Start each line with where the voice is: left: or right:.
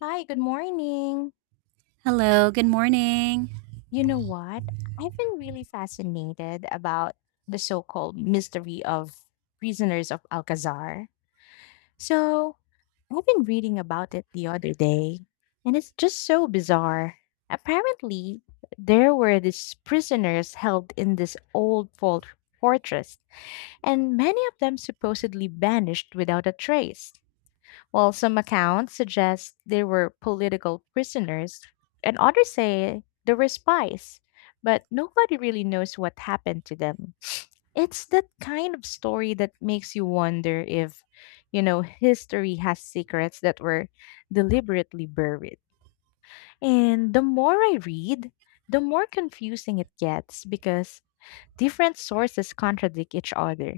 left: Hi, good morning.
right: Hello, good morning.
left: You know what? I've been really fascinated about the so-called mystery of prisoners of Alcazar. So, I've been reading about it the other day, and it's just so bizarre. Apparently, there were these prisoners held in this old fortress, and many of them supposedly vanished without a trace. While some accounts suggest they were political prisoners, and others say they were spies, but nobody really knows what happened to them. It's that kind of story that makes you wonder if, history has secrets that were deliberately buried. And the more I read, the more confusing it gets because different sources contradict each other.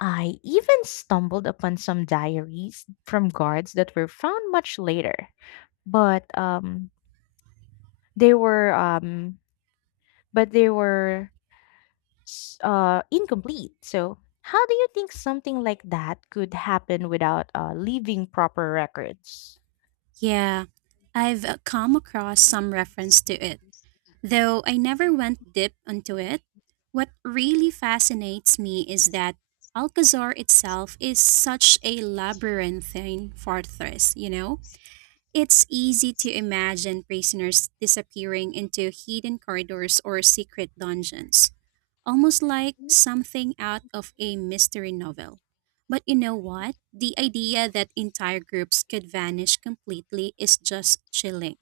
left: I even stumbled upon some diaries from guards that were found much later, but they were um, they were incomplete. So, how do you think something like that could happen without leaving proper records?
right: Yeah, I've come across some reference to it, though I never went deep into it. What really fascinates me is that Alcazar itself is such a labyrinthine fortress, you know? It's easy to imagine prisoners disappearing into hidden corridors or secret dungeons, almost like something out of a mystery novel. But you know what? The idea that entire groups could vanish completely is just chilling.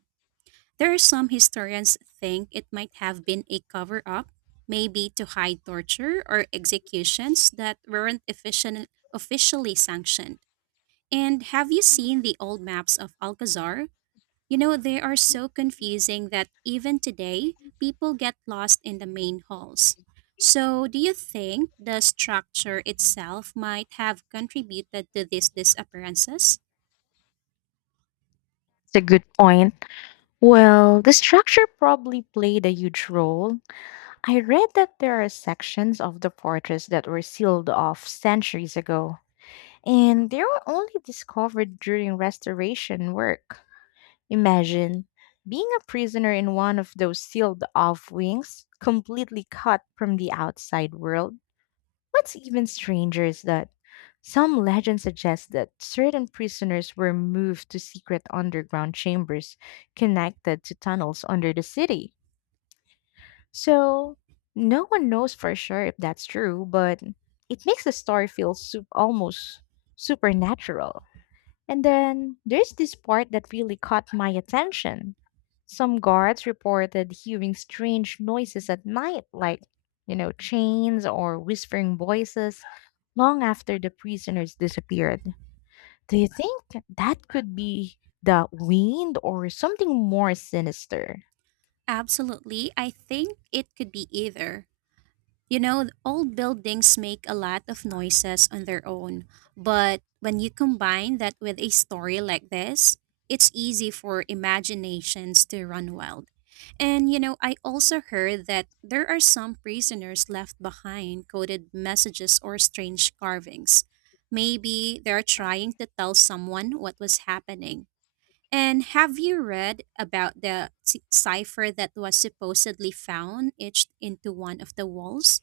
right: There are some historians think it might have been a cover up, maybe to hide torture or executions that weren't efficient, officially sanctioned. And have you seen the old maps of Alcazar? You know, they are so confusing that even today, people get lost in the main halls. So, do you think the structure itself might have contributed to these disappearances?
left: It's a good point. Well, the structure probably played a huge role. I read that there are sections of the fortress that were sealed off centuries ago, and they were only discovered during restoration work. Imagine being a prisoner in one of those sealed off wings, completely cut from the outside world. What's even stranger is that some legends suggest that certain prisoners were moved to secret underground chambers connected to tunnels under the city. So, no one knows for sure if that's true, but it makes the story feel almost supernatural. And then there's this part that really caught my attention. Some guards reported hearing strange noises at night, like, chains or whispering voices, long after the prisoners disappeared. Do you think that could be the wind or something more sinister?
right: Absolutely. I think it could be either. You know, old buildings make a lot of noises on their own, but when you combine that with a story like this, it's easy for imaginations to run wild. And you know, I also heard that there are some prisoners left behind coded messages or strange carvings. Maybe they're trying to tell someone what was happening. And have you read about the cipher that was supposedly found etched into one of the walls?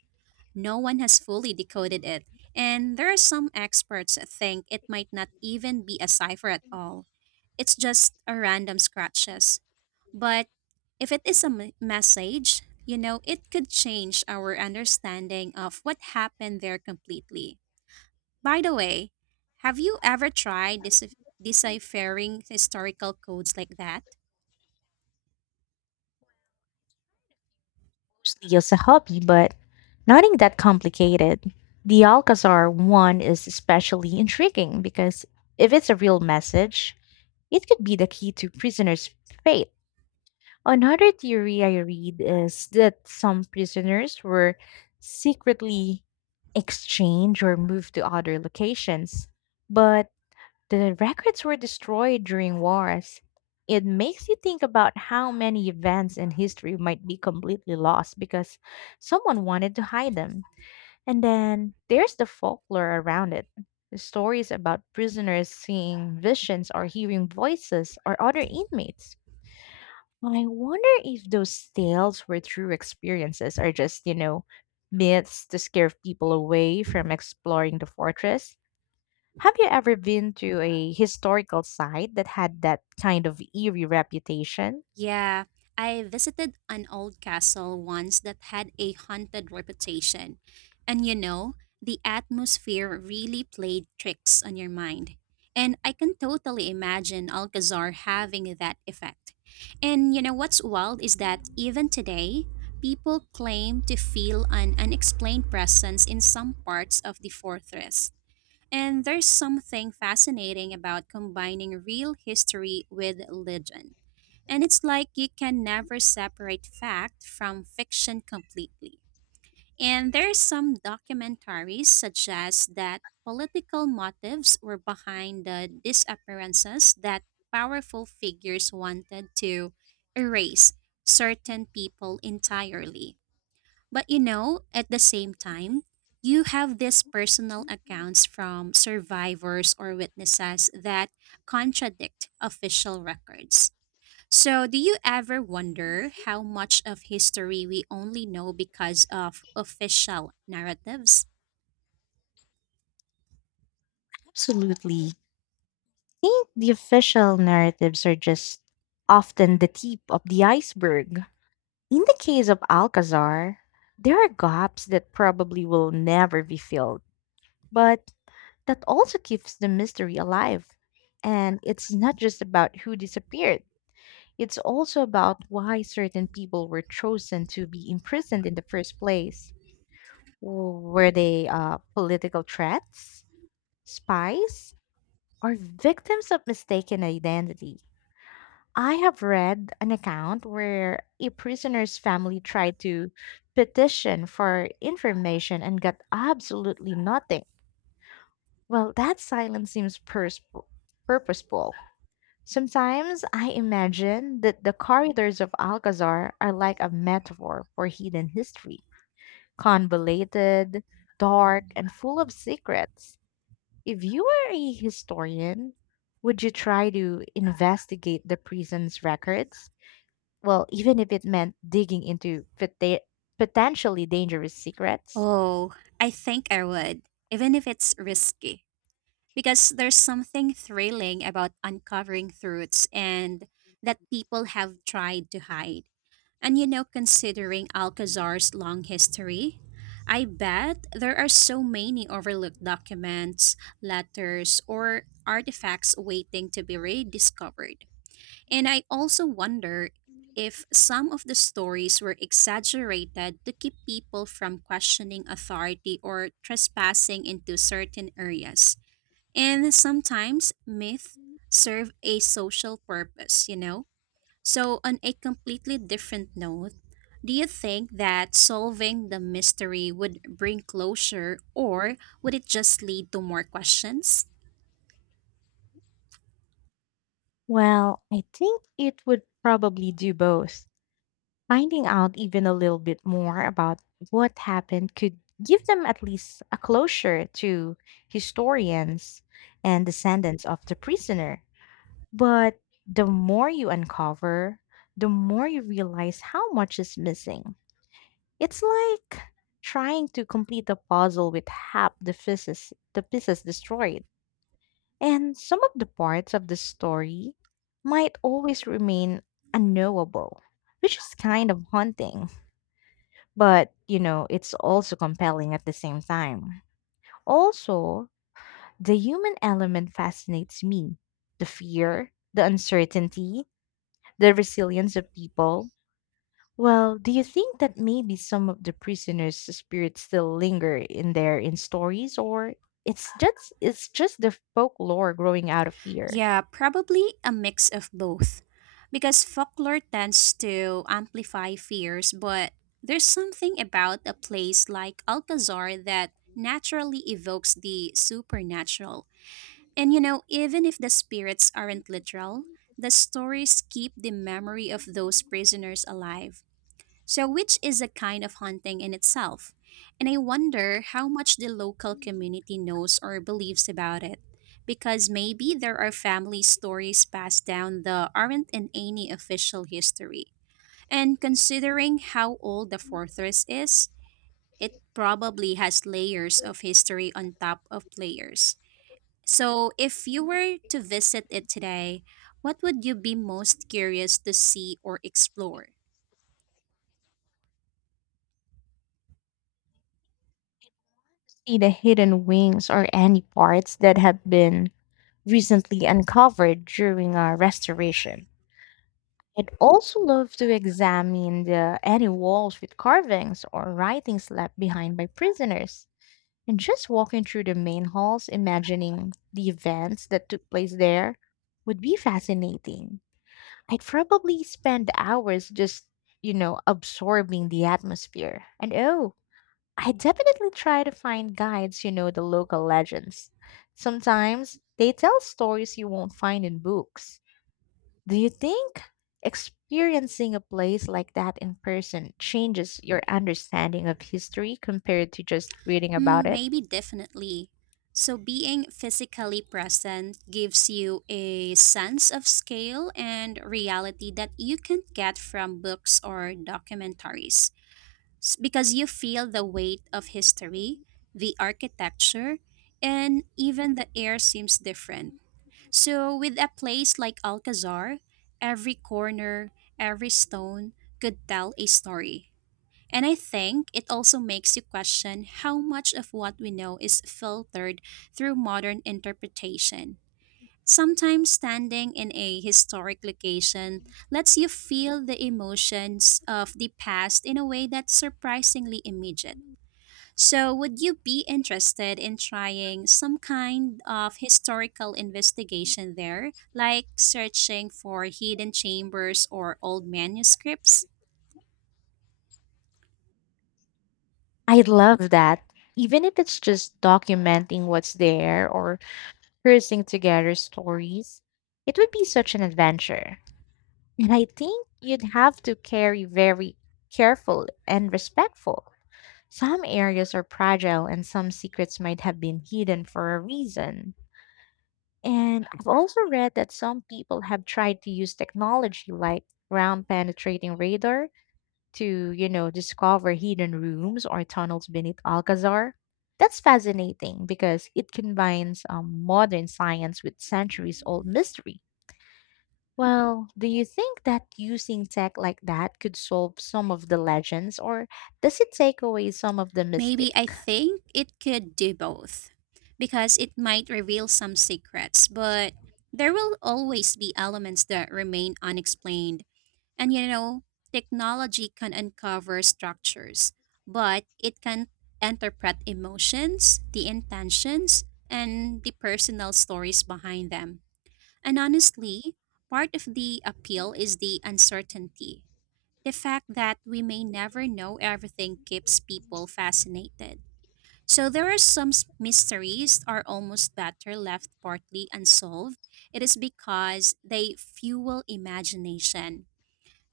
right: No one has fully decoded it, and there are some experts that think it might not even be a cipher at all. It's just a random scratches. But if it is a message, you know, it could change our understanding of what happened there completely. By the way, have you ever tried deciphering historical codes like that?
left: Mostly just a hobby, but nothing that complicated. The Alcazar one is especially intriguing because if it's a real message, it could be the key to prisoners' fate. Another theory I read is that some prisoners were secretly exchanged or moved to other locations, but the records were destroyed during wars. It makes you think about how many events in history might be completely lost because someone wanted to hide them. And then there's the folklore around it. The stories about prisoners seeing visions or hearing voices or other inmates. I wonder if those tales were true experiences or just, myths to scare people away from exploring the fortress. Have you ever been to a historical site that had that kind of eerie reputation?
right: Yeah, I visited an old castle once that had a haunted reputation. And you know, the atmosphere really played tricks on your mind. And I can totally imagine Alcazar having that effect. And you know what's wild is that even today, people claim to feel an unexplained presence in some parts of the fortress. And there's something fascinating about combining real history with legend. And it's like you can never separate fact from fiction completely. And there's some documentaries suggest that political motives were behind the disappearances, that powerful figures wanted to erase certain people entirely. But you know, at the same time, you have these personal accounts from survivors or witnesses that contradict official records. So, do you ever wonder how much of history we only know because of official narratives?
left: Absolutely. I think the official narratives are just often the tip of the iceberg. In the case of Alcazar, there are gaps that probably will never be filled, but that also keeps the mystery alive. And it's not just about who disappeared, it's also about why certain people were chosen to be imprisoned in the first place. Were they political threats, spies, or victims of mistaken identity? I have read an account where a prisoner's family tried to petition for information and got absolutely nothing. Well, that silence seems purposeful. Sometimes I imagine that the corridors of Alcazar are like a metaphor for hidden history, convoluted, dark, and full of secrets. If you were a historian, would you try to investigate the prison's records? Well, even if it meant digging into potentially dangerous secrets?
right: Oh, I think I would, even if it's risky. Because there's something thrilling about uncovering truths and that people have tried to hide. And you know, considering Alcazar's long history, I bet there are so many overlooked documents, letters, or artifacts waiting to be rediscovered. And I also wonder if some of the stories were exaggerated to keep people from questioning authority or trespassing into certain areas. And sometimes myths serve a social purpose, you know? So, on a completely different note, do you think that solving the mystery would bring closure, or would it just lead to more questions?
left: Well, I think it would probably do both. Finding out even a little bit more about what happened could give them at least a closure to historians and descendants of the prisoner. But the more you uncover, the more you realize how much is missing. It's like trying to complete a puzzle with half the pieces destroyed. And some of the parts of the story might always remain unknowable, which is kind of haunting. But, it's also compelling at the same time. Also, the human element fascinates me: the fear, the uncertainty, the resilience of people. Well, do you think that maybe some of the prisoners' spirits still linger in there in stories, or it's just the folklore growing out of fear?
right: Yeah, probably a mix of both. Because folklore tends to amplify fears, but there's something about a place like Alcazar that naturally evokes the supernatural. And you know, even if the spirits aren't literal, the stories keep the memory of those prisoners alive. So, which is a kind of haunting in itself. And I wonder how much the local community knows or believes about it. Because maybe there are family stories passed down that aren't in any official history. And considering how old the fortress is, it probably has layers of history on top of layers. So, if you were to visit it today, what would you be most curious to see or explore?
left: See the hidden wings or any parts that have been recently uncovered during our restoration. I'd also love to examine the any walls with carvings or writings left behind by prisoners. And just walking through the main halls, imagining the events that took place there would be fascinating. I'd probably spend hours just, absorbing the atmosphere. And oh, I definitely try to find guides who know the local legends. Sometimes they tell stories you won't find in books. Do you think experiencing a place like that in person changes your understanding of history compared to just reading about
right: Hmm,
left: it?
right: maybe definitely. So, being physically present gives you a sense of scale and reality that you can't get from books or documentaries. Because you feel the weight of history, the architecture, and even the air seems different. So, with a place like Alcazar, every corner, every stone could tell a story. And I think it also makes you question how much of what we know is filtered through modern interpretation. Sometimes standing in a historic location lets you feel the emotions of the past in a way that's surprisingly immediate. So, would you be interested in trying some kind of historical investigation there, like searching for hidden chambers or old manuscripts?
left: I love that. Even if it's just documenting what's there or piecing together stories, it would be such an adventure. And I think you'd have to carry very careful and respectful. Some areas are fragile and some secrets might have been hidden for a reason. And I've also read that some people have tried to use technology like ground penetrating radar to, discover hidden rooms or tunnels beneath Alcazar. That's fascinating because it combines modern science with centuries old mystery. Well, do you think that using tech like that could solve some of the legends, or does it take away some of the
right: Maybe
left: mystic?
right: I think it could do both because it might reveal some secrets, but there will always be elements that remain unexplained. And you know, technology can uncover structures, but it can interpret emotions, the intentions, and the personal stories behind them. And honestly, part of the appeal is the uncertainty. The fact that we may never know everything keeps people fascinated. So there are some mysteries are almost better left partly unsolved. It is because they fuel imagination,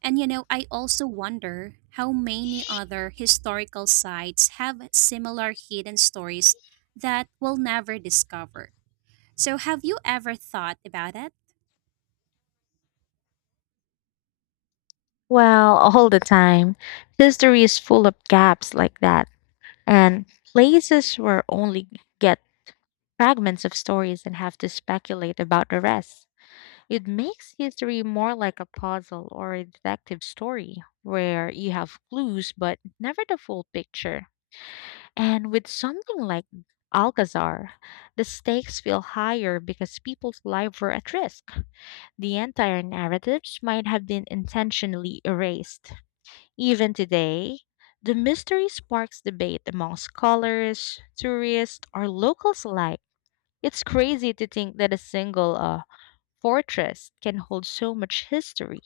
right: and you know, I also wonder how many other historical sites have similar hidden stories that we'll never discover. So, have you ever thought about it?
left: Well, all the time. History is full of gaps like that, and places where only get fragments of stories and have to speculate about the rest. It makes history more like a puzzle or a detective story where you have clues but never the full picture. And with something like Alcazar, the stakes feel higher because people's lives were at risk. The entire narratives might have been intentionally erased. Even today, the mystery sparks debate among scholars, tourists, or locals alike. It's crazy to think that a single fortress can hold so much history,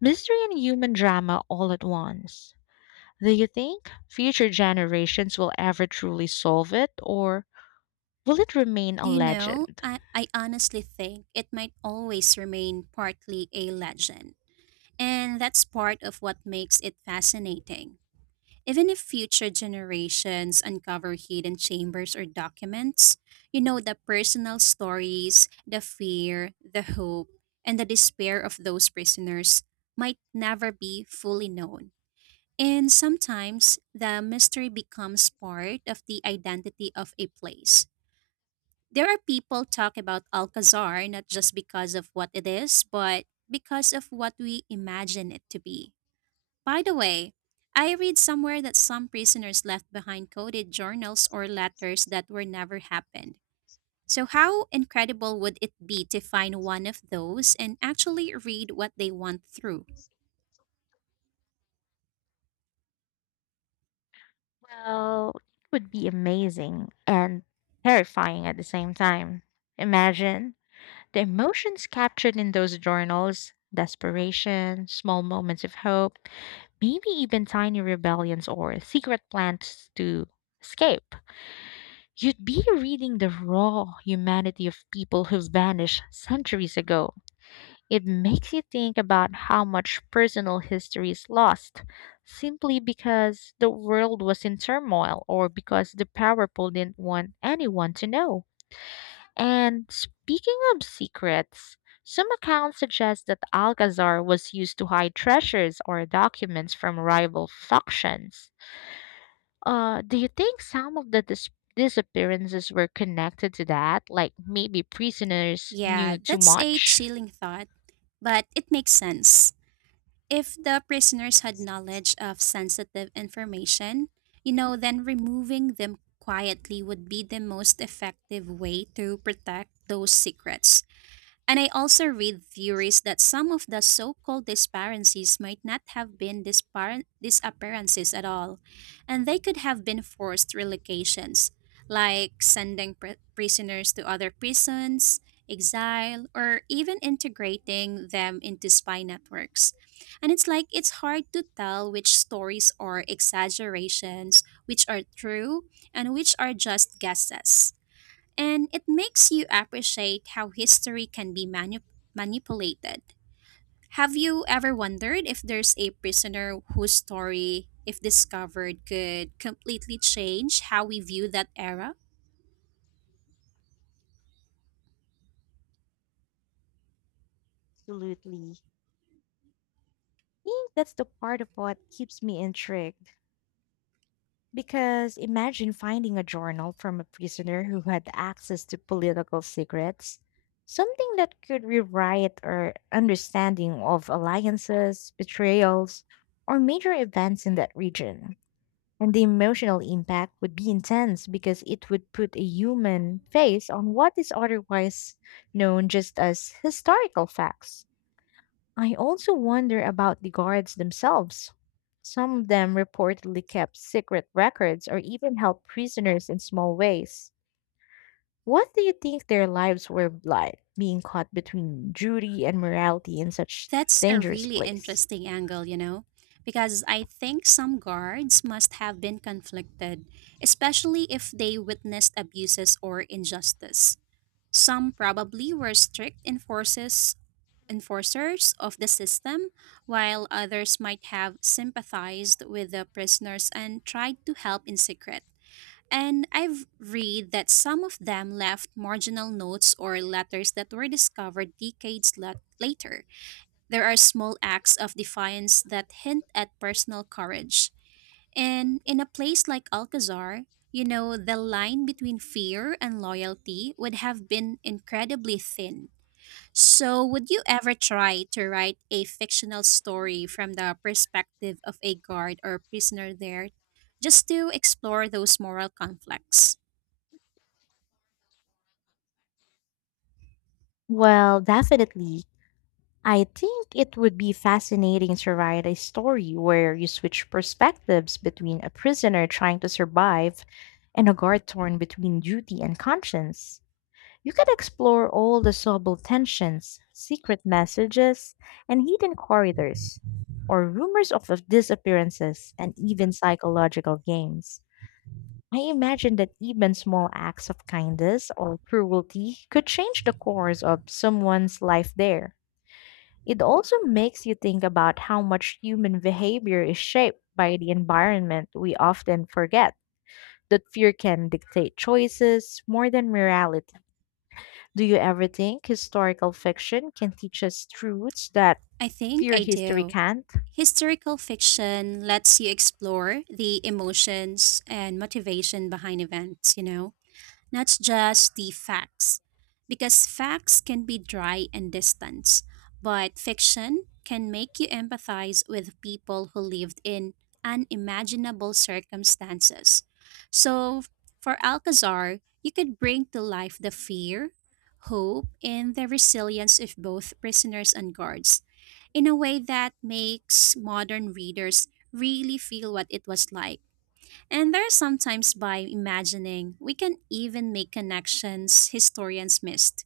left: mystery, and human drama all at once. Do you think future generations will ever truly solve it, or will it remain a
right: Do you know?
left: legend?
right: I honestly think it might always remain partly a legend. And that's part of what makes it fascinating. Even if future generations uncover hidden chambers or documents, you know, the personal stories, the fear, the hope, and the despair of those prisoners might never be fully known. And sometimes the mystery becomes part of the identity of a place. There are people talk about Alcazar not just because of what it is, but because of what we imagine it to be. By the way, I read somewhere that some prisoners left behind coded journals or letters that were never happened. So, how incredible would it be to find one of those and actually read what they went through?
left: Well, it would be amazing and terrifying at the same time. Imagine the emotions captured in those journals: desperation, small moments of hope, maybe even tiny rebellions or secret plans to escape. You'd be reading the raw humanity of people who vanished centuries ago. It makes you think about how much personal history is lost simply because the world was in turmoil or because the powerful didn't want anyone to know. And speaking of secrets, some accounts suggest that Alcazar was used to hide treasures or documents from rival factions. Do you think some of the disappearances were connected to that? Like maybe prisoners
right: Yeah,
left: knew too
right: that's a
left: much?
right: chilling thought, but it makes sense. If the prisoners had knowledge of sensitive information, you know, then removing them quietly would be the most effective way to protect those secrets. And I also read theories that some of the so called disparencies might not have been disappearances at all, and they could have been forced relocations, like sending prisoners to other prisons, exile, or even integrating them into spy networks. And it's like it's hard to tell which stories are exaggerations, which are true, and which are just guesses. And it makes you appreciate how history can be manipulated. Have you ever wondered if there's a prisoner whose story, if discovered, could completely change how we view that era?
left: Absolutely. I think that's the part of what keeps me intrigued. Because imagine finding a journal from a prisoner who had access to political secrets, something that could rewrite our understanding of alliances, betrayals, or major events in that region. And the emotional impact would be intense because it would put a human face on what is otherwise known just as historical facts. I also wonder about the guards themselves. Some of them reportedly kept secret records or even helped prisoners in small ways. What do you think their lives were like being caught between duty and morality in such
right: That's a
left: dangerous
right: really
left: place?
right: interesting angle, you know, because I think some guards must have been conflicted, especially if they witnessed abuses or injustice. Some probably were strict enforcers of the system, while others might have sympathized with the prisoners and tried to help in secret. And I've read that some of them left marginal notes or letters that were discovered decades later. There are small acts of defiance that hint at personal courage. And in a place like Alcazar, you know, the line between fear and loyalty would have been incredibly thin. So, would you ever try to write a fictional story from the perspective of a guard or prisoner there, just to explore those moral conflicts?
left: Well, definitely I think it would be fascinating to write a story where you switch perspectives between a prisoner trying to survive and a guard torn between duty and conscience. You could explore all the subtle tensions, secret messages, and hidden corridors, or rumors of disappearances and even psychological games. I imagine that even small acts of kindness or cruelty could change the course of someone's life there. It also makes you think about how much human behavior is shaped by the environment we often forget. That fear can dictate choices more than morality. Do you ever think historical fiction can teach us truths that
right: I think
left: pure
right: I
left: history
right: do.
left: can't?
right: Historical fiction lets you explore the emotions and motivation behind events, you know? Not just the facts. Because facts can be dry and distant, but fiction can make you empathize with people who lived in unimaginable circumstances. So, for Alcazar, you could bring to life the fear, hope, and the resilience of both prisoners and guards in a way that makes modern readers really feel what it was like, and there are sometimes by imagining, we can even make connections historians missed.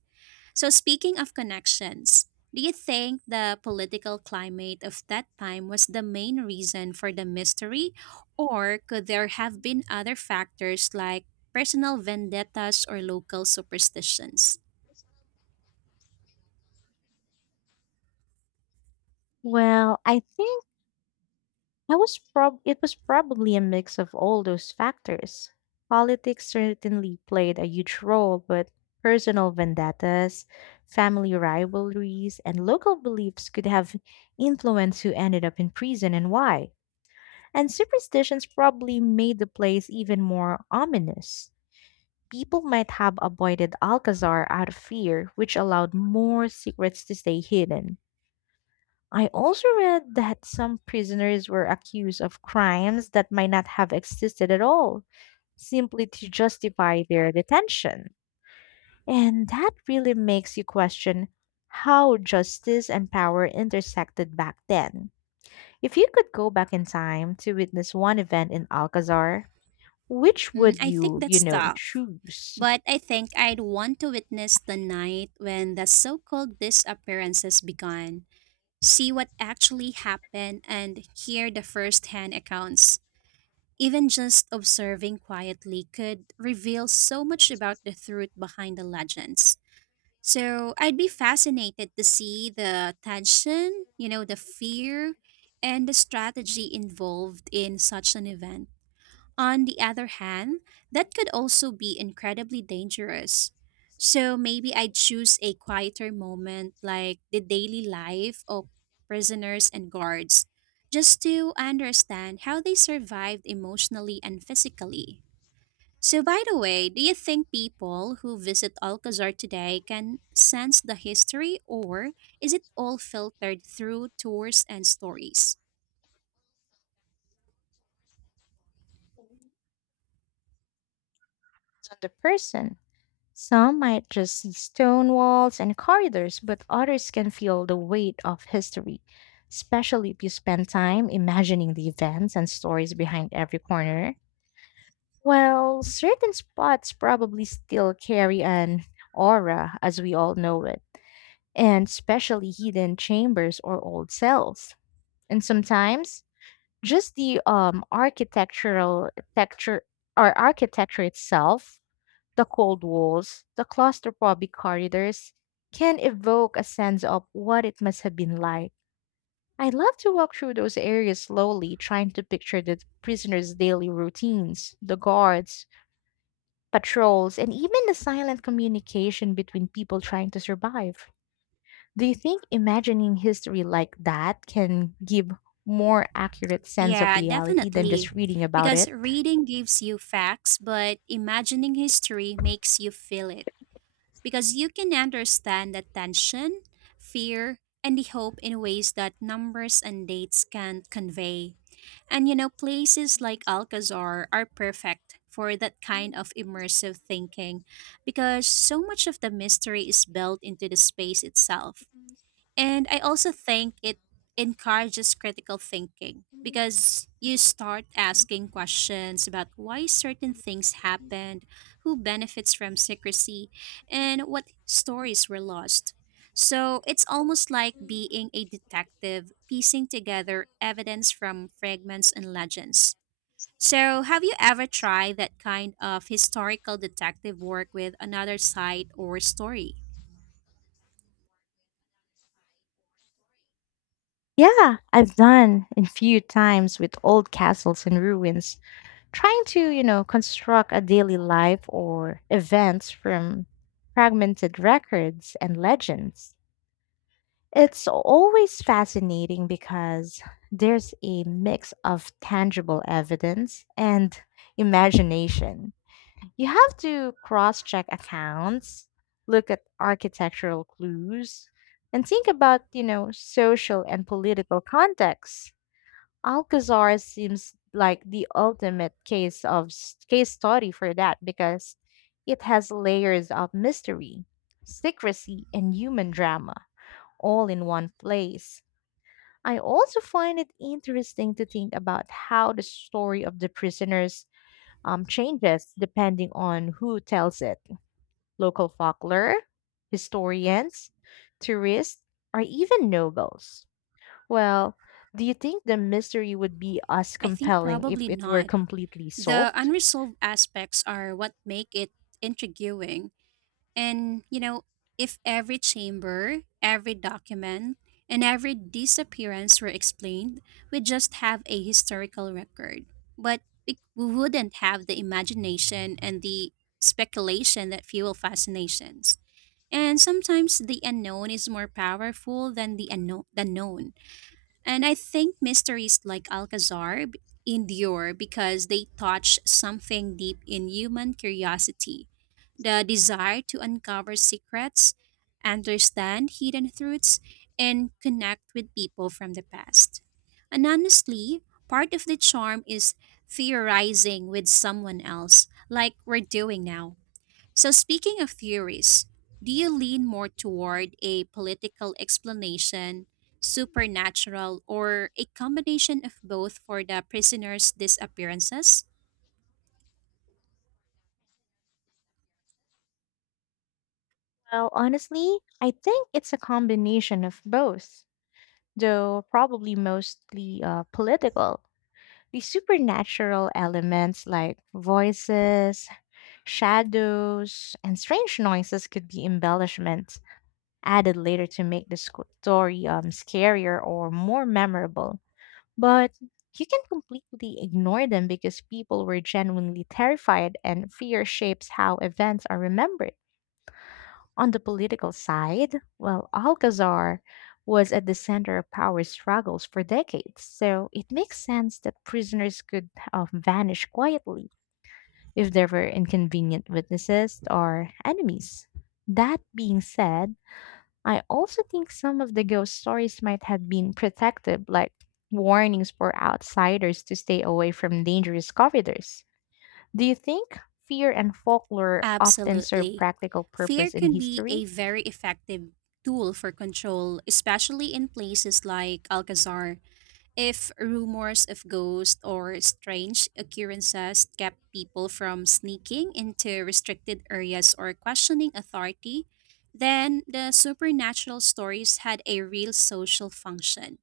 right: So, speaking of connections, do you think the political climate of that time was the main reason for the mystery, or could there have been other factors like personal vendettas or local superstitions?
left: Well, I think. I was prob It was probably a mix of all those factors. Politics certainly played a huge role, but personal vendettas, family rivalries, and local beliefs could have influenced who ended up in prison and why. And superstitions probably made the place even more ominous. People might have avoided Alcazar out of fear, which allowed more secrets to stay hidden. I also read that some prisoners were accused of crimes that might not have existed at all, simply to justify their detention. And that really makes you question how justice and power intersected back then. If you could go back in time to witness one event in Alcazar, which
right: Hmm,
left: would
right: I think
left: you
right: that's tough.
left: choose?
right: But I think I'd want to witness the night when the so called disappearances began, see what actually happened and hear the first-hand accounts. Even just observing quietly could reveal so much about the truth behind the legends. So I'd be fascinated to see the tension, you know, the fear, and the strategy involved in such an event. On the other hand, that could also be incredibly dangerous. So maybe I'd choose a quieter moment like the daily life of prisoners and guards, just to understand how they survived emotionally and physically. So, by the way, do you think people who visit Alcazar today can sense the history, or is it all filtered through tours and stories?
left: On the person. Some might just see stone walls and corridors, but others can feel the weight of history, especially if you spend time imagining the events and stories behind every corner. Well, certain spots probably still carry an aura as we all know it, and especially hidden chambers or old cells. And sometimes just the architectural texture or architecture itself, the cold walls, the claustrophobic corridors can evoke a sense of what it must have been like. I love to walk through those areas slowly, trying to picture the prisoners' daily routines, the guards, patrols, and even the silent communication between people trying to survive. Do you think imagining history like that can give more accurate sense of
right: Yeah,
left: reality than just
right: definitely.
left: reading about
right: Because
left: it?
right: reading gives you facts, but imagining history makes you feel it. Because you can understand the tension, fear, and the hope in ways that numbers and dates can't convey. And you know, places like Alcazar are perfect for that kind of immersive thinking because so much of the mystery is built into the space itself. And I also think it encourages critical thinking because you start asking questions about why certain things happened, who benefits from secrecy, and what stories were lost. So it's almost like being a detective piecing
left: So like
right: together
left: So
right: evidence from fragments and legends. So, have you ever tried that kind of historical detective work with another site or story?
left: Yeah, I've done a few times with old castles and ruins, trying to, construct a daily life or events from fragmented records and legends. It's always fascinating because there's a mix of tangible evidence and imagination. You have to cross check accounts, look at architectural clues, and think about, social and political contexts. Alcazar seems like the ultimate case study for that because it has layers of mystery, secrecy, and human drama all in one place. I also find it interesting to think about how the story of the prisoners changes depending on who tells it. Local folklore, historians, tourists, or even nobles. Well, do you think the mystery would be as
right: I think
left: compelling if
right: probably
left: it were
right: not.
left: completely
right: The
left: solved?
right: unresolved aspects are what make it intriguing. And, you know, if every chamber, every document, and every disappearance were explained, we'd just have a historical record. But we wouldn't have the imagination and the speculation that fuel fascinations. And sometimes the unknown is more powerful than the unknown, the known. And I think mysteries like Alcazar endure because they touch something deep in human curiosity, the desire to uncover secrets, understand hidden truths, and connect with people from the past. And honestly, part of the charm is theorizing with someone else, like we're doing now. So, speaking of theories, do you lean more toward a political explanation, supernatural, or a combination of both for the prisoner's disappearances?
left: Well, honestly, I think it's a combination of both, though probably mostly political. The supernatural elements like voices, shadows, and strange noises could be embellishments added later to make the story scarier or more memorable. But you can completely ignore them because people were genuinely terrified and fear shapes how events are remembered. On the political side, well, Alcazar was at the center of power struggles for decades, so it makes sense that prisoners could vanish quietly if there were inconvenient witnesses or enemies. That being said, I also think some of the ghost stories might have been protective, like warnings for outsiders to stay away from dangerous corridors. Do you think fear and folklore often serve
right: Absolutely.
left: practical
right: Fear
left: purpose in
right: can be a
left: history?
right: very effective tool for control, especially in places like Alcazar. If rumors of ghosts or strange occurrences kept people from sneaking into restricted areas or questioning authority, then the supernatural stories had a real social function.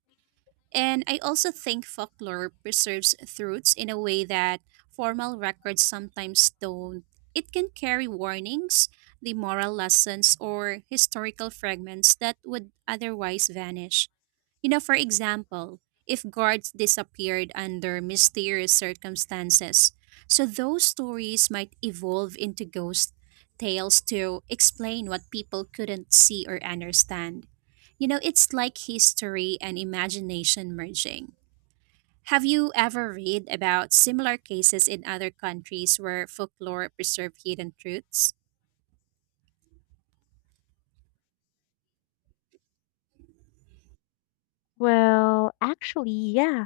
right: And I also think folklore preserves truths in a way that formal records sometimes don't. It can carry warnings, the moral lessons, or historical fragments that would otherwise vanish. You know, for example, if guards disappeared under mysterious circumstances, so those stories might evolve into ghost tales to explain what people couldn't see or understand. You know, it's like history and imagination merging. Have you ever read about similar cases in other countries where folklore preserved hidden truths?
left: Well, actually, yeah.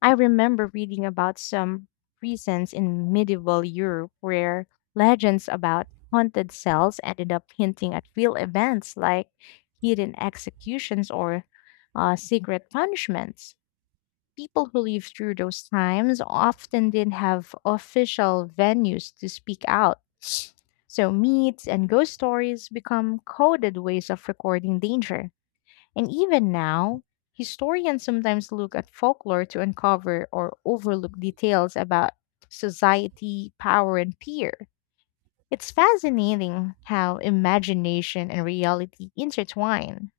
left: I remember reading about some reasons in medieval Europe where legends about haunted cells ended up hinting at real events like hidden executions or secret punishments. People who lived through those times often didn't have official venues to speak out. So, myths and ghost stories become coded ways of recording danger. And even now, historians sometimes look at folklore to uncover or overlook details about society, power, and fear. It's fascinating how imagination and reality intertwine.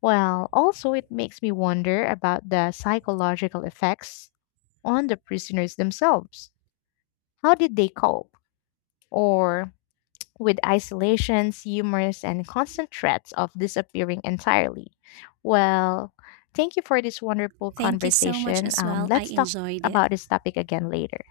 left: Well, also, it makes me wonder about the psychological effects on the prisoners themselves. How did they cope? Or with isolations, humors, and constant threats of disappearing entirely. Well, thank you for this wonderful
right: Thank you so much
left: conversation.
right: as well. I
left: Let's talk
right: enjoyed it.
left: about this topic again later.